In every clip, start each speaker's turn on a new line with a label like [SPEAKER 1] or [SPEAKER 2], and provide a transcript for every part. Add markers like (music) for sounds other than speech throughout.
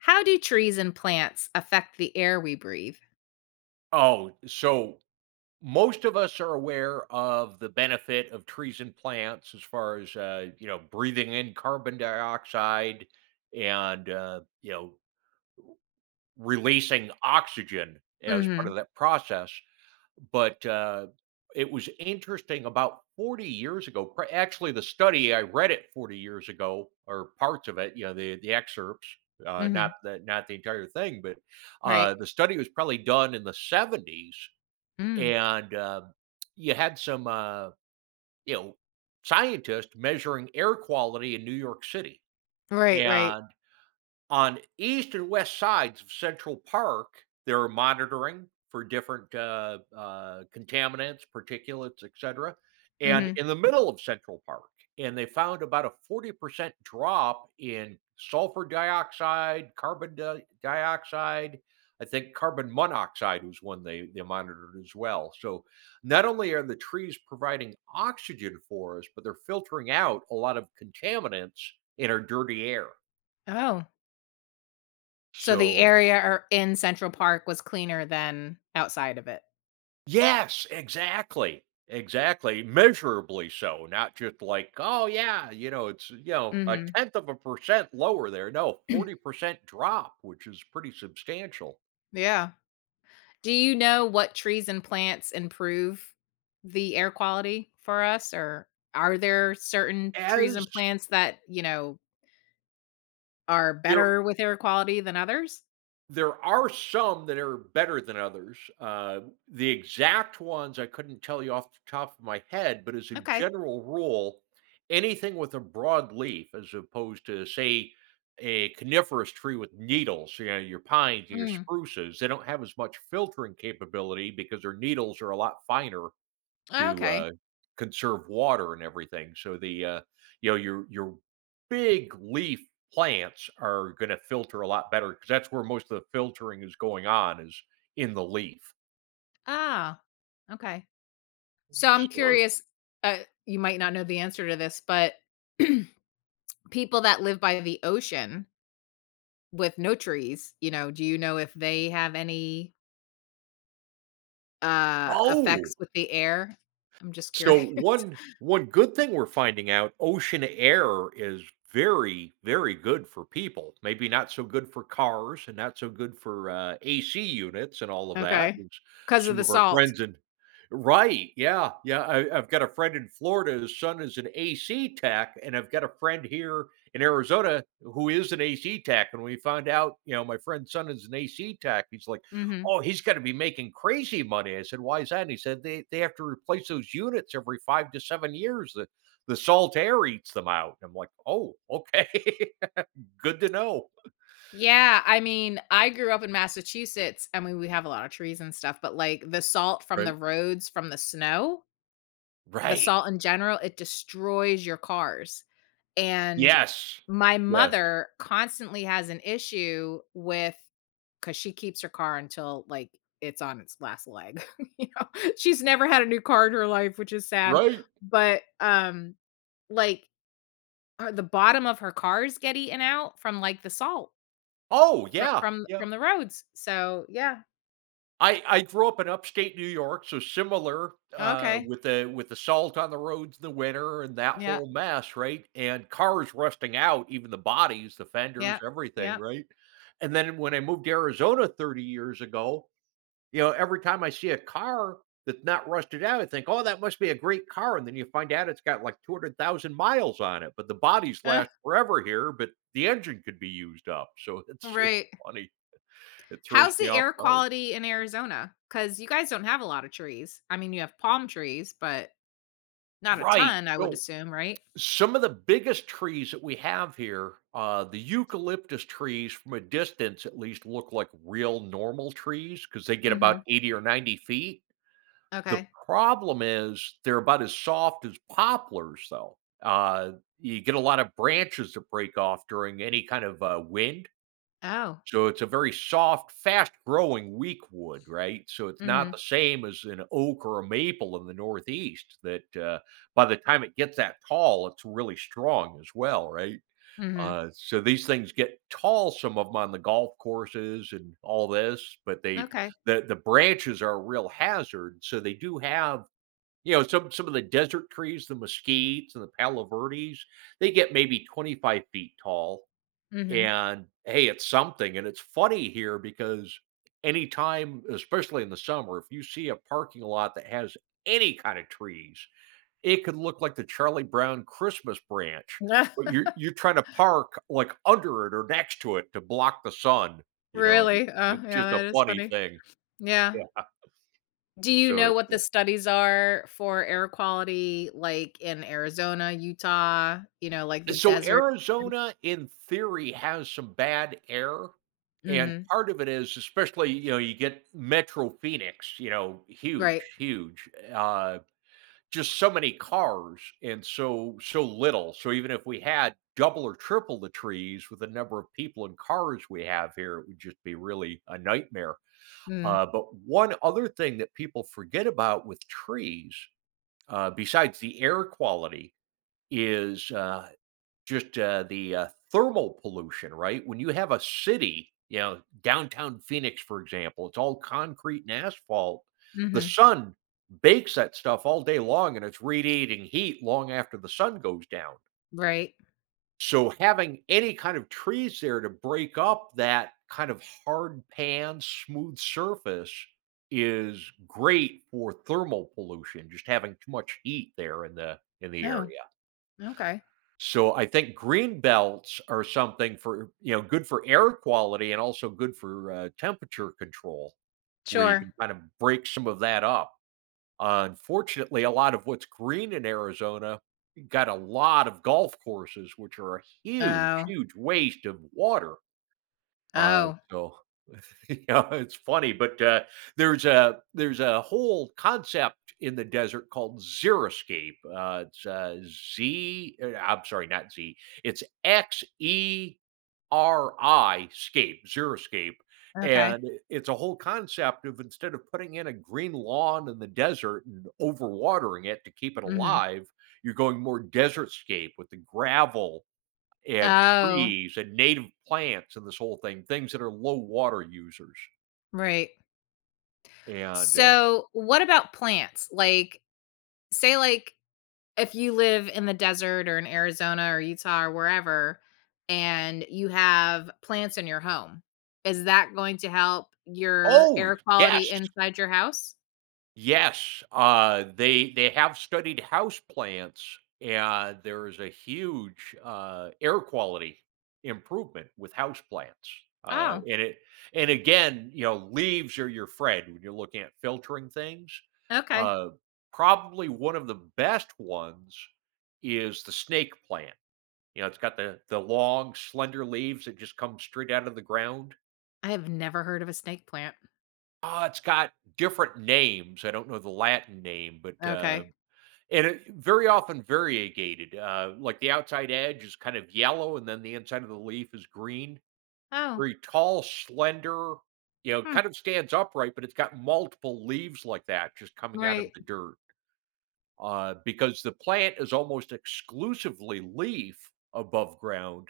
[SPEAKER 1] How do trees and plants affect the air we breathe?
[SPEAKER 2] Oh, so most of us are aware of the benefit of trees and plants as far as breathing in carbon dioxide and releasing oxygen as part
[SPEAKER 1] Mhm,
[SPEAKER 2] of that process. But it was interesting about 40 years ago. Actually, the study I read it 40 years ago, or parts of it. You know, the excerpts, not
[SPEAKER 1] mhm,
[SPEAKER 2] the entire thing, but
[SPEAKER 1] right.
[SPEAKER 2] the study was probably done in the 70s
[SPEAKER 1] Mm.
[SPEAKER 2] and, you had some, you know, scientists measuring air quality in New York City,
[SPEAKER 1] Right, right.
[SPEAKER 2] and on east and west sides of Central Park, they are monitoring for different contaminants, particulates, etc. And
[SPEAKER 1] Mhm.
[SPEAKER 2] in the middle of Central Park, and they found about a 40% drop in sulfur dioxide, dioxide. I think carbon monoxide was one they monitored as well. So not only are the trees providing oxygen for us, but they're filtering out a lot of contaminants in our dirty air.
[SPEAKER 1] Oh, so the
[SPEAKER 2] So
[SPEAKER 1] area ar in Central Park was cleaner than outside of it.
[SPEAKER 2] Yes, exactly, exactly, measurably so, not just like, "Oh, yeah, you know, it's, you know, a
[SPEAKER 1] Mhm,
[SPEAKER 2] tenth of a percent lower there." No, 40% drop, which is pretty substantial.
[SPEAKER 1] yeah. Do you know what trees and plants improve the air quality for us, or are there certain trees
[SPEAKER 2] As
[SPEAKER 1] and plants that, you know, are
[SPEAKER 2] there
[SPEAKER 1] better with air quality than others?
[SPEAKER 2] There are some that are better than others. The exact ones I couldn't tell you off the top of my head, but as a
[SPEAKER 1] Okay.
[SPEAKER 2] general rule, anything with a broad leaf, as opposed to, say, a coniferous tree with needles, you know, your pines and your
[SPEAKER 1] Mm.
[SPEAKER 2] spruces, they don't have as much filtering capability because their needles are a lot finer to,
[SPEAKER 1] Okay.
[SPEAKER 2] conserve water and everything, so the, you know, your big leaf plants are gonna filter a lot better because that's where most of the filtering is going on is in the leaf.
[SPEAKER 1] Ah, okay. So I'm
[SPEAKER 2] So
[SPEAKER 1] curious, uh, you might not know the answer to this, but (clears throat) people that live by the ocean with no trees, you know, do you know if they have any,
[SPEAKER 2] oh!
[SPEAKER 1] effects with the air? I'm just
[SPEAKER 2] So
[SPEAKER 1] curious.
[SPEAKER 2] one
[SPEAKER 1] (laughs)
[SPEAKER 2] one good thing we're finding out, ocean air is very, very good for people. Maybe not so good for cars and not so good for AC units and all of that.
[SPEAKER 1] Okay,
[SPEAKER 2] And s-
[SPEAKER 1] because of
[SPEAKER 2] some
[SPEAKER 1] the
[SPEAKER 2] of our
[SPEAKER 1] salt.
[SPEAKER 2] friends in Right, yeah, yeah. I've got a friend in Florida. His son is an AC tech, and I've got a friend here in Arizona who is an AC tech. And we found out, you know, my friend's son is an AC tech. He's like
[SPEAKER 1] Mhm.
[SPEAKER 2] oh, he's going to be making crazy money. I said, why is that? And he said, they have to replace those units every 5 to 7 years. The salt air eats them out. And I'm like, oh, okay. (laughs) Good to know.
[SPEAKER 1] Yeah, I mean, I grew up in Massachusetts. I mean, we have a lot of trees and stuff, but, like, the salt from the
[SPEAKER 2] Right.
[SPEAKER 1] roads from the snow. The
[SPEAKER 2] Right.
[SPEAKER 1] salt in general, it destroys your cars, and
[SPEAKER 2] Yes.
[SPEAKER 1] my
[SPEAKER 2] Yes.
[SPEAKER 1] mother constantly has an issue with, because she keeps her car until, like, it's on its last leg, (laughs) you know? She's never had a new car in her life, which is sad,
[SPEAKER 2] Right.
[SPEAKER 1] but, like, her the bottom of her cars get eaten out from, like, the salt
[SPEAKER 2] Oh,
[SPEAKER 1] fro
[SPEAKER 2] yeah.
[SPEAKER 1] from
[SPEAKER 2] Yeah.
[SPEAKER 1] from the roads, so, yeah.
[SPEAKER 2] I grew up in upstate New York, so similar,
[SPEAKER 1] Okay.
[SPEAKER 2] with the salt on the roads in the winter and that
[SPEAKER 1] Yeah,
[SPEAKER 2] whole mess, right? And cars rusting out, even the bodies, the
[SPEAKER 1] yeah,
[SPEAKER 2] fenders, everything,
[SPEAKER 1] yeah.
[SPEAKER 2] right? And then when I moved to Arizona 30 years ago, you know, every time I see a car that's not rusted out, I think, "Oh, that must be a great car," and then you find out it's got like 200,000 miles on it, but the bodies
[SPEAKER 1] (laughs) Ugh,
[SPEAKER 2] last forever here, but the engine could be used up, so (laughs) it's
[SPEAKER 1] right.
[SPEAKER 2] funny. It throws
[SPEAKER 1] How's
[SPEAKER 2] me
[SPEAKER 1] the air
[SPEAKER 2] off guard.
[SPEAKER 1] quality in Arizona? Because you guys don't have a lot of trees. I mean, you have palm trees, but not a
[SPEAKER 2] Right,
[SPEAKER 1] ton, I would
[SPEAKER 2] so
[SPEAKER 1] assume, right?
[SPEAKER 2] some of the biggest trees that we have here, the eucalyptus trees from a distance at least look like real normal trees because they get about
[SPEAKER 1] Mhm.
[SPEAKER 2] 80 or 90 feet. The
[SPEAKER 1] Okay.
[SPEAKER 2] problem is they're about as soft as poplars, though. You get a lot of branches that break off during any kind of wind.
[SPEAKER 1] Oh.
[SPEAKER 2] So it's a very soft, fast-growing weak wood, right? So it's not the
[SPEAKER 1] Mhm.
[SPEAKER 2] same as an oak or a maple in the Northeast that, by the time it gets that tall, it's really strong as well, right?
[SPEAKER 1] Mhm.
[SPEAKER 2] So these things get tall, some of them on the golf courses and all this, but they
[SPEAKER 1] Okay.
[SPEAKER 2] the branches are a real hazard, so they do have you know, some of the desert trees, the mesquites and the palo verdes, they get maybe 25 feet tall.
[SPEAKER 1] Mhm.
[SPEAKER 2] And hey, it's something. And it's funny here because anytime, especially in the summer, if you see a parking lot that has any kind of trees, it could look like the Charlie Brown Christmas branch. But you're
[SPEAKER 1] (laughs)
[SPEAKER 2] you're trying to park like under it or next to it to block the sun, you know. And
[SPEAKER 1] Really? Oh,
[SPEAKER 2] It's
[SPEAKER 1] yeah,
[SPEAKER 2] just a
[SPEAKER 1] that is
[SPEAKER 2] funny
[SPEAKER 1] funny.
[SPEAKER 2] thing.
[SPEAKER 1] Yeah.
[SPEAKER 2] Yeah.
[SPEAKER 1] Do you
[SPEAKER 2] So
[SPEAKER 1] know
[SPEAKER 2] it's
[SPEAKER 1] what
[SPEAKER 2] uh,
[SPEAKER 1] the studies are for air quality, like, in Arizona, Utah, you know, like, the
[SPEAKER 2] So
[SPEAKER 1] desert?
[SPEAKER 2] Arizona, in theory, has some bad air, and
[SPEAKER 1] Mhm.
[SPEAKER 2] part of it is, especially, you know, you get Metro Phoenix, you know, huge,
[SPEAKER 1] Right.
[SPEAKER 2] huge, just so many cars and so little. So even if we had double or triple the trees with the number of people and cars we have here, it would just be really a nightmare.
[SPEAKER 1] Mm.
[SPEAKER 2] But one other thing that people forget about with trees, besides the air quality, is thermal pollution, right? When you have a city, you know, downtown Phoenix, for example, it's all concrete and asphalt. The
[SPEAKER 1] Mhm.
[SPEAKER 2] sun bakes that stuff all day long, and it's radiating heat long after the sun goes down.
[SPEAKER 1] Right.
[SPEAKER 2] So, having any kind of trees there to break up that kind of hard pan, smooth surface is great for thermal pollution, just having too much heat there in the
[SPEAKER 1] Oh,
[SPEAKER 2] area.
[SPEAKER 1] okay.
[SPEAKER 2] So I think green belts are something for, you know, good for air quality and also good for temperature control, where you can
[SPEAKER 1] Sure.
[SPEAKER 2] kind of break some of that up. Unfortunately, a lot of what's green in Arizona you got a lot of golf courses, which are a huge,
[SPEAKER 1] Oh.
[SPEAKER 2] huge waste of water. Uh,
[SPEAKER 1] Oh.
[SPEAKER 2] so (laughs) you know, it's funny, but there's a whole concept in the desert called xeriscape. It's Z. I'm sorry, not Z. It's XERI scape xeriscape,
[SPEAKER 1] Okay.
[SPEAKER 2] and it's a whole concept of instead of putting in a green lawn in the desert and overwatering it to keep it
[SPEAKER 1] Mhm.
[SPEAKER 2] alive, you're going more desert scape with the gravel and
[SPEAKER 1] Oh,
[SPEAKER 2] trees and native plants and this whole thing, things that are low water users.
[SPEAKER 1] right.
[SPEAKER 2] And,
[SPEAKER 1] So, what about plants? Like, say, like, if you live in the desert or in Arizona or Utah or wherever, and you have plants in your home, is that going to help your
[SPEAKER 2] oh,
[SPEAKER 1] air quality
[SPEAKER 2] yes,
[SPEAKER 1] inside your house?
[SPEAKER 2] yes, they have studied house plants, and there is a huge, air quality improvement with houseplants, uh,
[SPEAKER 1] Oh,
[SPEAKER 2] and it and again, you know, leaves are your friend when you're looking at filtering things.
[SPEAKER 1] okay.
[SPEAKER 2] Uh, Probably one of the best ones is the snake plant. You know, it's got the long, slender leaves that just come straight out of the ground.
[SPEAKER 1] I have never heard of a snake plant.
[SPEAKER 2] Ah, it's got different names. I don't know the Latin name, but,
[SPEAKER 1] Okay.
[SPEAKER 2] and it very often variegated, like, the outside edge is kind of yellow, and then the inside of the leaf is green.
[SPEAKER 1] Oh,
[SPEAKER 2] Very tall, slender, you know, kind
[SPEAKER 1] hmm.
[SPEAKER 2] of stands upright, but it's got multiple leaves like that just coming out of
[SPEAKER 1] Right.
[SPEAKER 2] the dirt, because the plant is almost exclusively leaf above ground.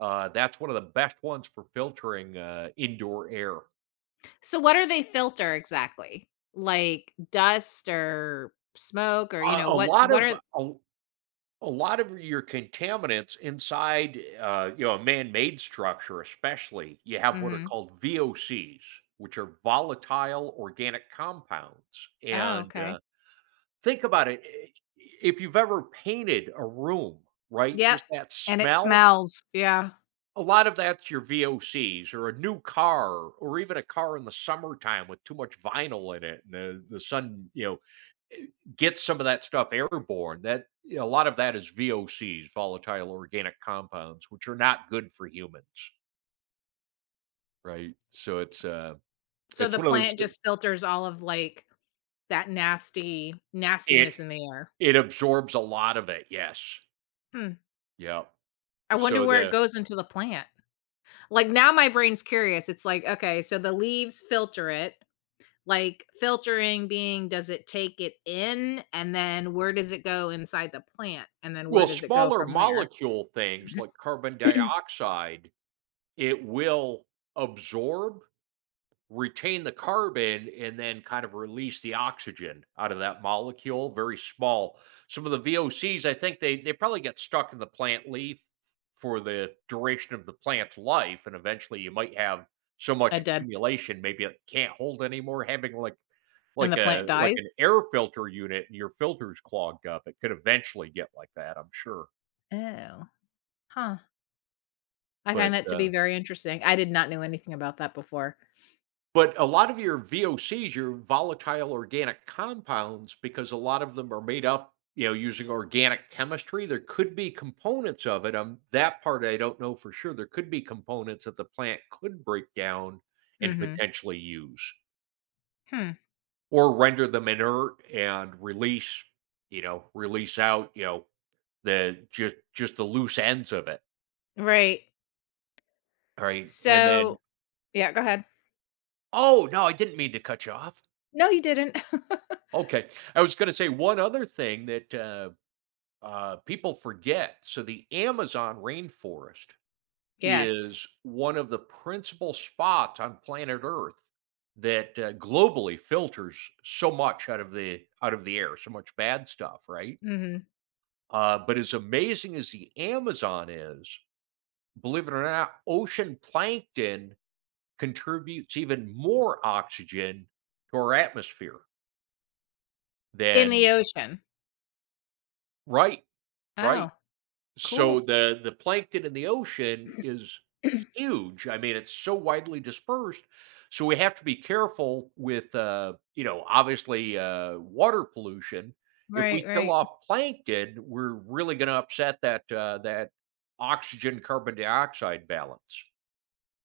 [SPEAKER 2] That's one of the best ones for filtering, indoor air.
[SPEAKER 1] So, what do they filter exactly? Like dust or smoke, or you
[SPEAKER 2] Uh,
[SPEAKER 1] know
[SPEAKER 2] a
[SPEAKER 1] what?
[SPEAKER 2] lot
[SPEAKER 1] What
[SPEAKER 2] of
[SPEAKER 1] are
[SPEAKER 2] a A lot of your contaminants inside, you know, a man-made structure especially, you have what are
[SPEAKER 1] Mhm.
[SPEAKER 2] called VOCs, which are volatile organic compounds,
[SPEAKER 1] Oh,
[SPEAKER 2] and,
[SPEAKER 1] okay.
[SPEAKER 2] think about it, I if you've ever painted a room, right,
[SPEAKER 1] Yep,
[SPEAKER 2] just that
[SPEAKER 1] and it
[SPEAKER 2] smell,
[SPEAKER 1] smells, yeah.
[SPEAKER 2] a lot of that's your VOCs or a new car or even a car in the summertime with too much vinyl in it and the sun, you know, get some of that stuff airborne. That you know, a lot of that is VOCs, volatile organic compounds, which are not good for humans, right?
[SPEAKER 1] So
[SPEAKER 2] It's
[SPEAKER 1] the
[SPEAKER 2] one of those.
[SPEAKER 1] plant just filters all of, like, that nasty
[SPEAKER 2] It
[SPEAKER 1] nastiness in the air.
[SPEAKER 2] it absorbs a lot of it. Yes.
[SPEAKER 1] Hmm,
[SPEAKER 2] Yeah.
[SPEAKER 1] I wonder
[SPEAKER 2] So
[SPEAKER 1] where it
[SPEAKER 2] the
[SPEAKER 1] goes into the plant. Like, now my brain's curious, it's like, okay, so the leaves filter it, like, filtering being does it take it in, and then where does it go inside the plant, and then where
[SPEAKER 2] Well,
[SPEAKER 1] does it go
[SPEAKER 2] smaller
[SPEAKER 1] from there?
[SPEAKER 2] molecule things like carbon dioxide, it will absorb retain the carbon and then kind of release the oxygen out of that molecule, very small. Some of the VOCs, I think they probably get stuck in the plant leaf for the duration of the plant's life, and eventually you might have so
[SPEAKER 1] A
[SPEAKER 2] much
[SPEAKER 1] dead
[SPEAKER 2] accumulation maybe it can't hold anymore, having
[SPEAKER 1] and the
[SPEAKER 2] like
[SPEAKER 1] plant
[SPEAKER 2] a like
[SPEAKER 1] dies?
[SPEAKER 2] an air filter unit and your filter's clogged up, it could eventually get like that, I'm sure.
[SPEAKER 1] Oh, huh. I find
[SPEAKER 2] but
[SPEAKER 1] that to be
[SPEAKER 2] uh
[SPEAKER 1] very interesting. I did not know anything about that before.
[SPEAKER 2] But a lot of your VOCs, your volatile organic compounds, because a lot of them are made up, you know, using organic chemistry, there could be components of it. That part I don't know for sure. There could be components that the plant could break down and
[SPEAKER 1] Mhm.
[SPEAKER 2] potentially use
[SPEAKER 1] Hmm.
[SPEAKER 2] or render them inert and release, you know, release out, you know, the just the loose ends of it.
[SPEAKER 1] Right.
[SPEAKER 2] All right. And then,
[SPEAKER 1] So yeah, go ahead.
[SPEAKER 2] oh no, I didn't mean to cut you off.
[SPEAKER 1] No, you didn't. (laughs)
[SPEAKER 2] Okay. I was going to say one other thing that people forget. So the Amazon rainforest
[SPEAKER 1] Yes.
[SPEAKER 2] is one of the principal spots on planet Earth that globally filters so much out of the air, so much bad stuff, right?
[SPEAKER 1] Mhm.
[SPEAKER 2] But as amazing as the Amazon is, believe it or not, ocean plankton contributes even more oxygen to our atmosphere
[SPEAKER 1] In
[SPEAKER 2] than
[SPEAKER 1] the ocean.
[SPEAKER 2] right, right.
[SPEAKER 1] Oh.
[SPEAKER 2] So
[SPEAKER 1] Cool.
[SPEAKER 2] the plankton in the ocean is huge. I mean, it's so widely dispersed. So we have to be careful with, you know, obviously water pollution. If
[SPEAKER 1] Right,
[SPEAKER 2] we kill
[SPEAKER 1] right.
[SPEAKER 2] off plankton, we're really going to upset that oxygen carbon dioxide balance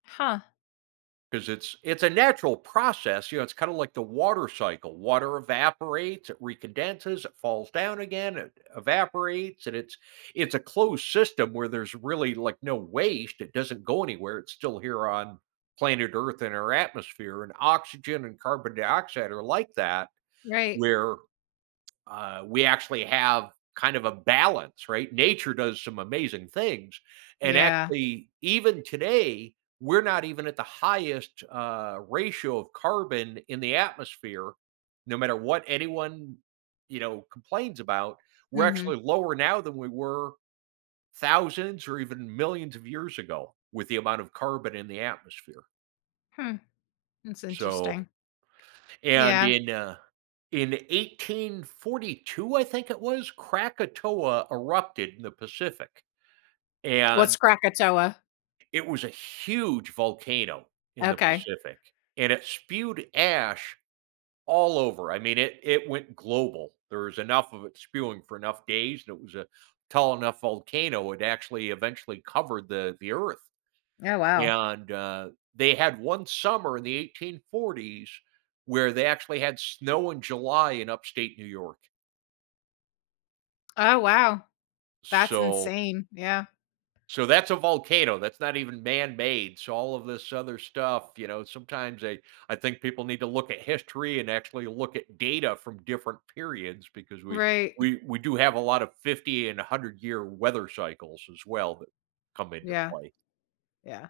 [SPEAKER 1] Huh,
[SPEAKER 2] because it's a natural process. You know, it's kind of like the water cycle. Water evaporates, it recondenses, it falls down again, it evaporates, and it's a closed system where there's really like no waste. It doesn't go anywhere. It's still here on planet Earth in our atmosphere, and oxygen and carbon dioxide are like that,
[SPEAKER 1] right.
[SPEAKER 2] where we actually have kind of a balance, right? Nature does some amazing things. And
[SPEAKER 1] Yeah.
[SPEAKER 2] actually, even today, we're not even at the highest ratio of carbon in the atmosphere, no matter what anyone, you know, complains about. We're
[SPEAKER 1] Mhm.
[SPEAKER 2] actually lower now than we were thousands or even millions of years ago with the amount of carbon in the atmosphere.
[SPEAKER 1] Hmm, that's
[SPEAKER 2] So,
[SPEAKER 1] interesting.
[SPEAKER 2] and
[SPEAKER 1] Yeah.
[SPEAKER 2] in 1842, I think it was, Krakatoa erupted in the Pacific, and
[SPEAKER 1] What's Krakatoa?
[SPEAKER 2] it was a huge volcano in the
[SPEAKER 1] Okay.
[SPEAKER 2] Pacific, and it spewed ash all over. I mean, it went global. There was enough of it spewing for enough days, and it was a tall enough volcano, it actually eventually covered the earth.
[SPEAKER 1] Oh, wow.
[SPEAKER 2] And, they had one summer in the 1840s where they actually had snow in July in upstate New York.
[SPEAKER 1] Oh, wow. That's
[SPEAKER 2] So
[SPEAKER 1] insane. Yeah.
[SPEAKER 2] That's a volcano. That's not even man-made. So all of this other stuff, you know, sometimes I think people need to look at history and actually look at data from different periods because we
[SPEAKER 1] Right.
[SPEAKER 2] we we do have a lot of 50 and 100 year weather cycles as well that come into
[SPEAKER 1] Yeah,
[SPEAKER 2] play.
[SPEAKER 1] yeah.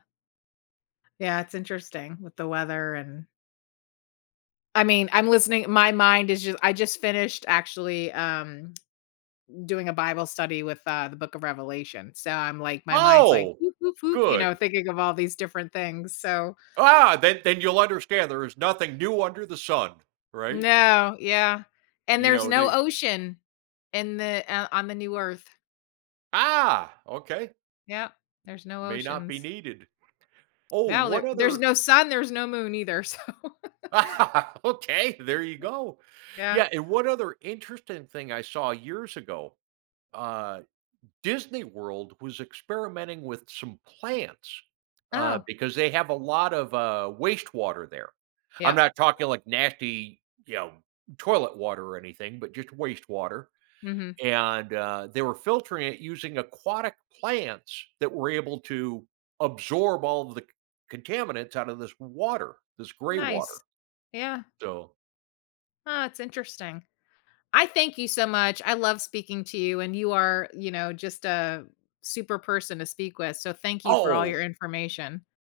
[SPEAKER 1] Yeah, it's interesting with the weather and I mean, I'm listening my mind is just I just finished actually, doing a Bible study with, the Book of Revelation, so I'm like my mind's like,
[SPEAKER 2] Oh,
[SPEAKER 1] "Whoop, whoop, whoop," you know,
[SPEAKER 2] good.
[SPEAKER 1] thinking of all these different things, so
[SPEAKER 2] Ah, then you'll understand there is nothing new under the sun, right?
[SPEAKER 1] no, yeah, and
[SPEAKER 2] You
[SPEAKER 1] there's
[SPEAKER 2] know,
[SPEAKER 1] no
[SPEAKER 2] they
[SPEAKER 1] ocean in the on the new Earth.
[SPEAKER 2] ah, okay,
[SPEAKER 1] Yeah, there's no
[SPEAKER 2] may not be
[SPEAKER 1] oceans.
[SPEAKER 2] needed. Oh,
[SPEAKER 1] Well, there
[SPEAKER 2] what
[SPEAKER 1] there's
[SPEAKER 2] other
[SPEAKER 1] no sun, there's no moon either, so
[SPEAKER 2] (laughs) okay, there you
[SPEAKER 1] (laughs)
[SPEAKER 2] go.
[SPEAKER 1] yeah.
[SPEAKER 2] Yeah, and one other interesting thing I saw years ago, uh, Disney World was experimenting with some plants,
[SPEAKER 1] Oh,
[SPEAKER 2] because they have a lot of, wastewater there. I'm
[SPEAKER 1] yep,
[SPEAKER 2] not talking like nasty, you know, toilet water or anything, but just wastewater,
[SPEAKER 1] mhm,
[SPEAKER 2] and, they were filtering it using aquatic plants that were able to absorb all of the c contaminants out of this water, this gray water,
[SPEAKER 1] nice. Yeah,
[SPEAKER 2] so
[SPEAKER 1] oh, it's interesting. I thank you so much, I love speaking to you, and you are, you know, just a super person to speak with, so thank you for all
[SPEAKER 2] Oh,
[SPEAKER 1] your information.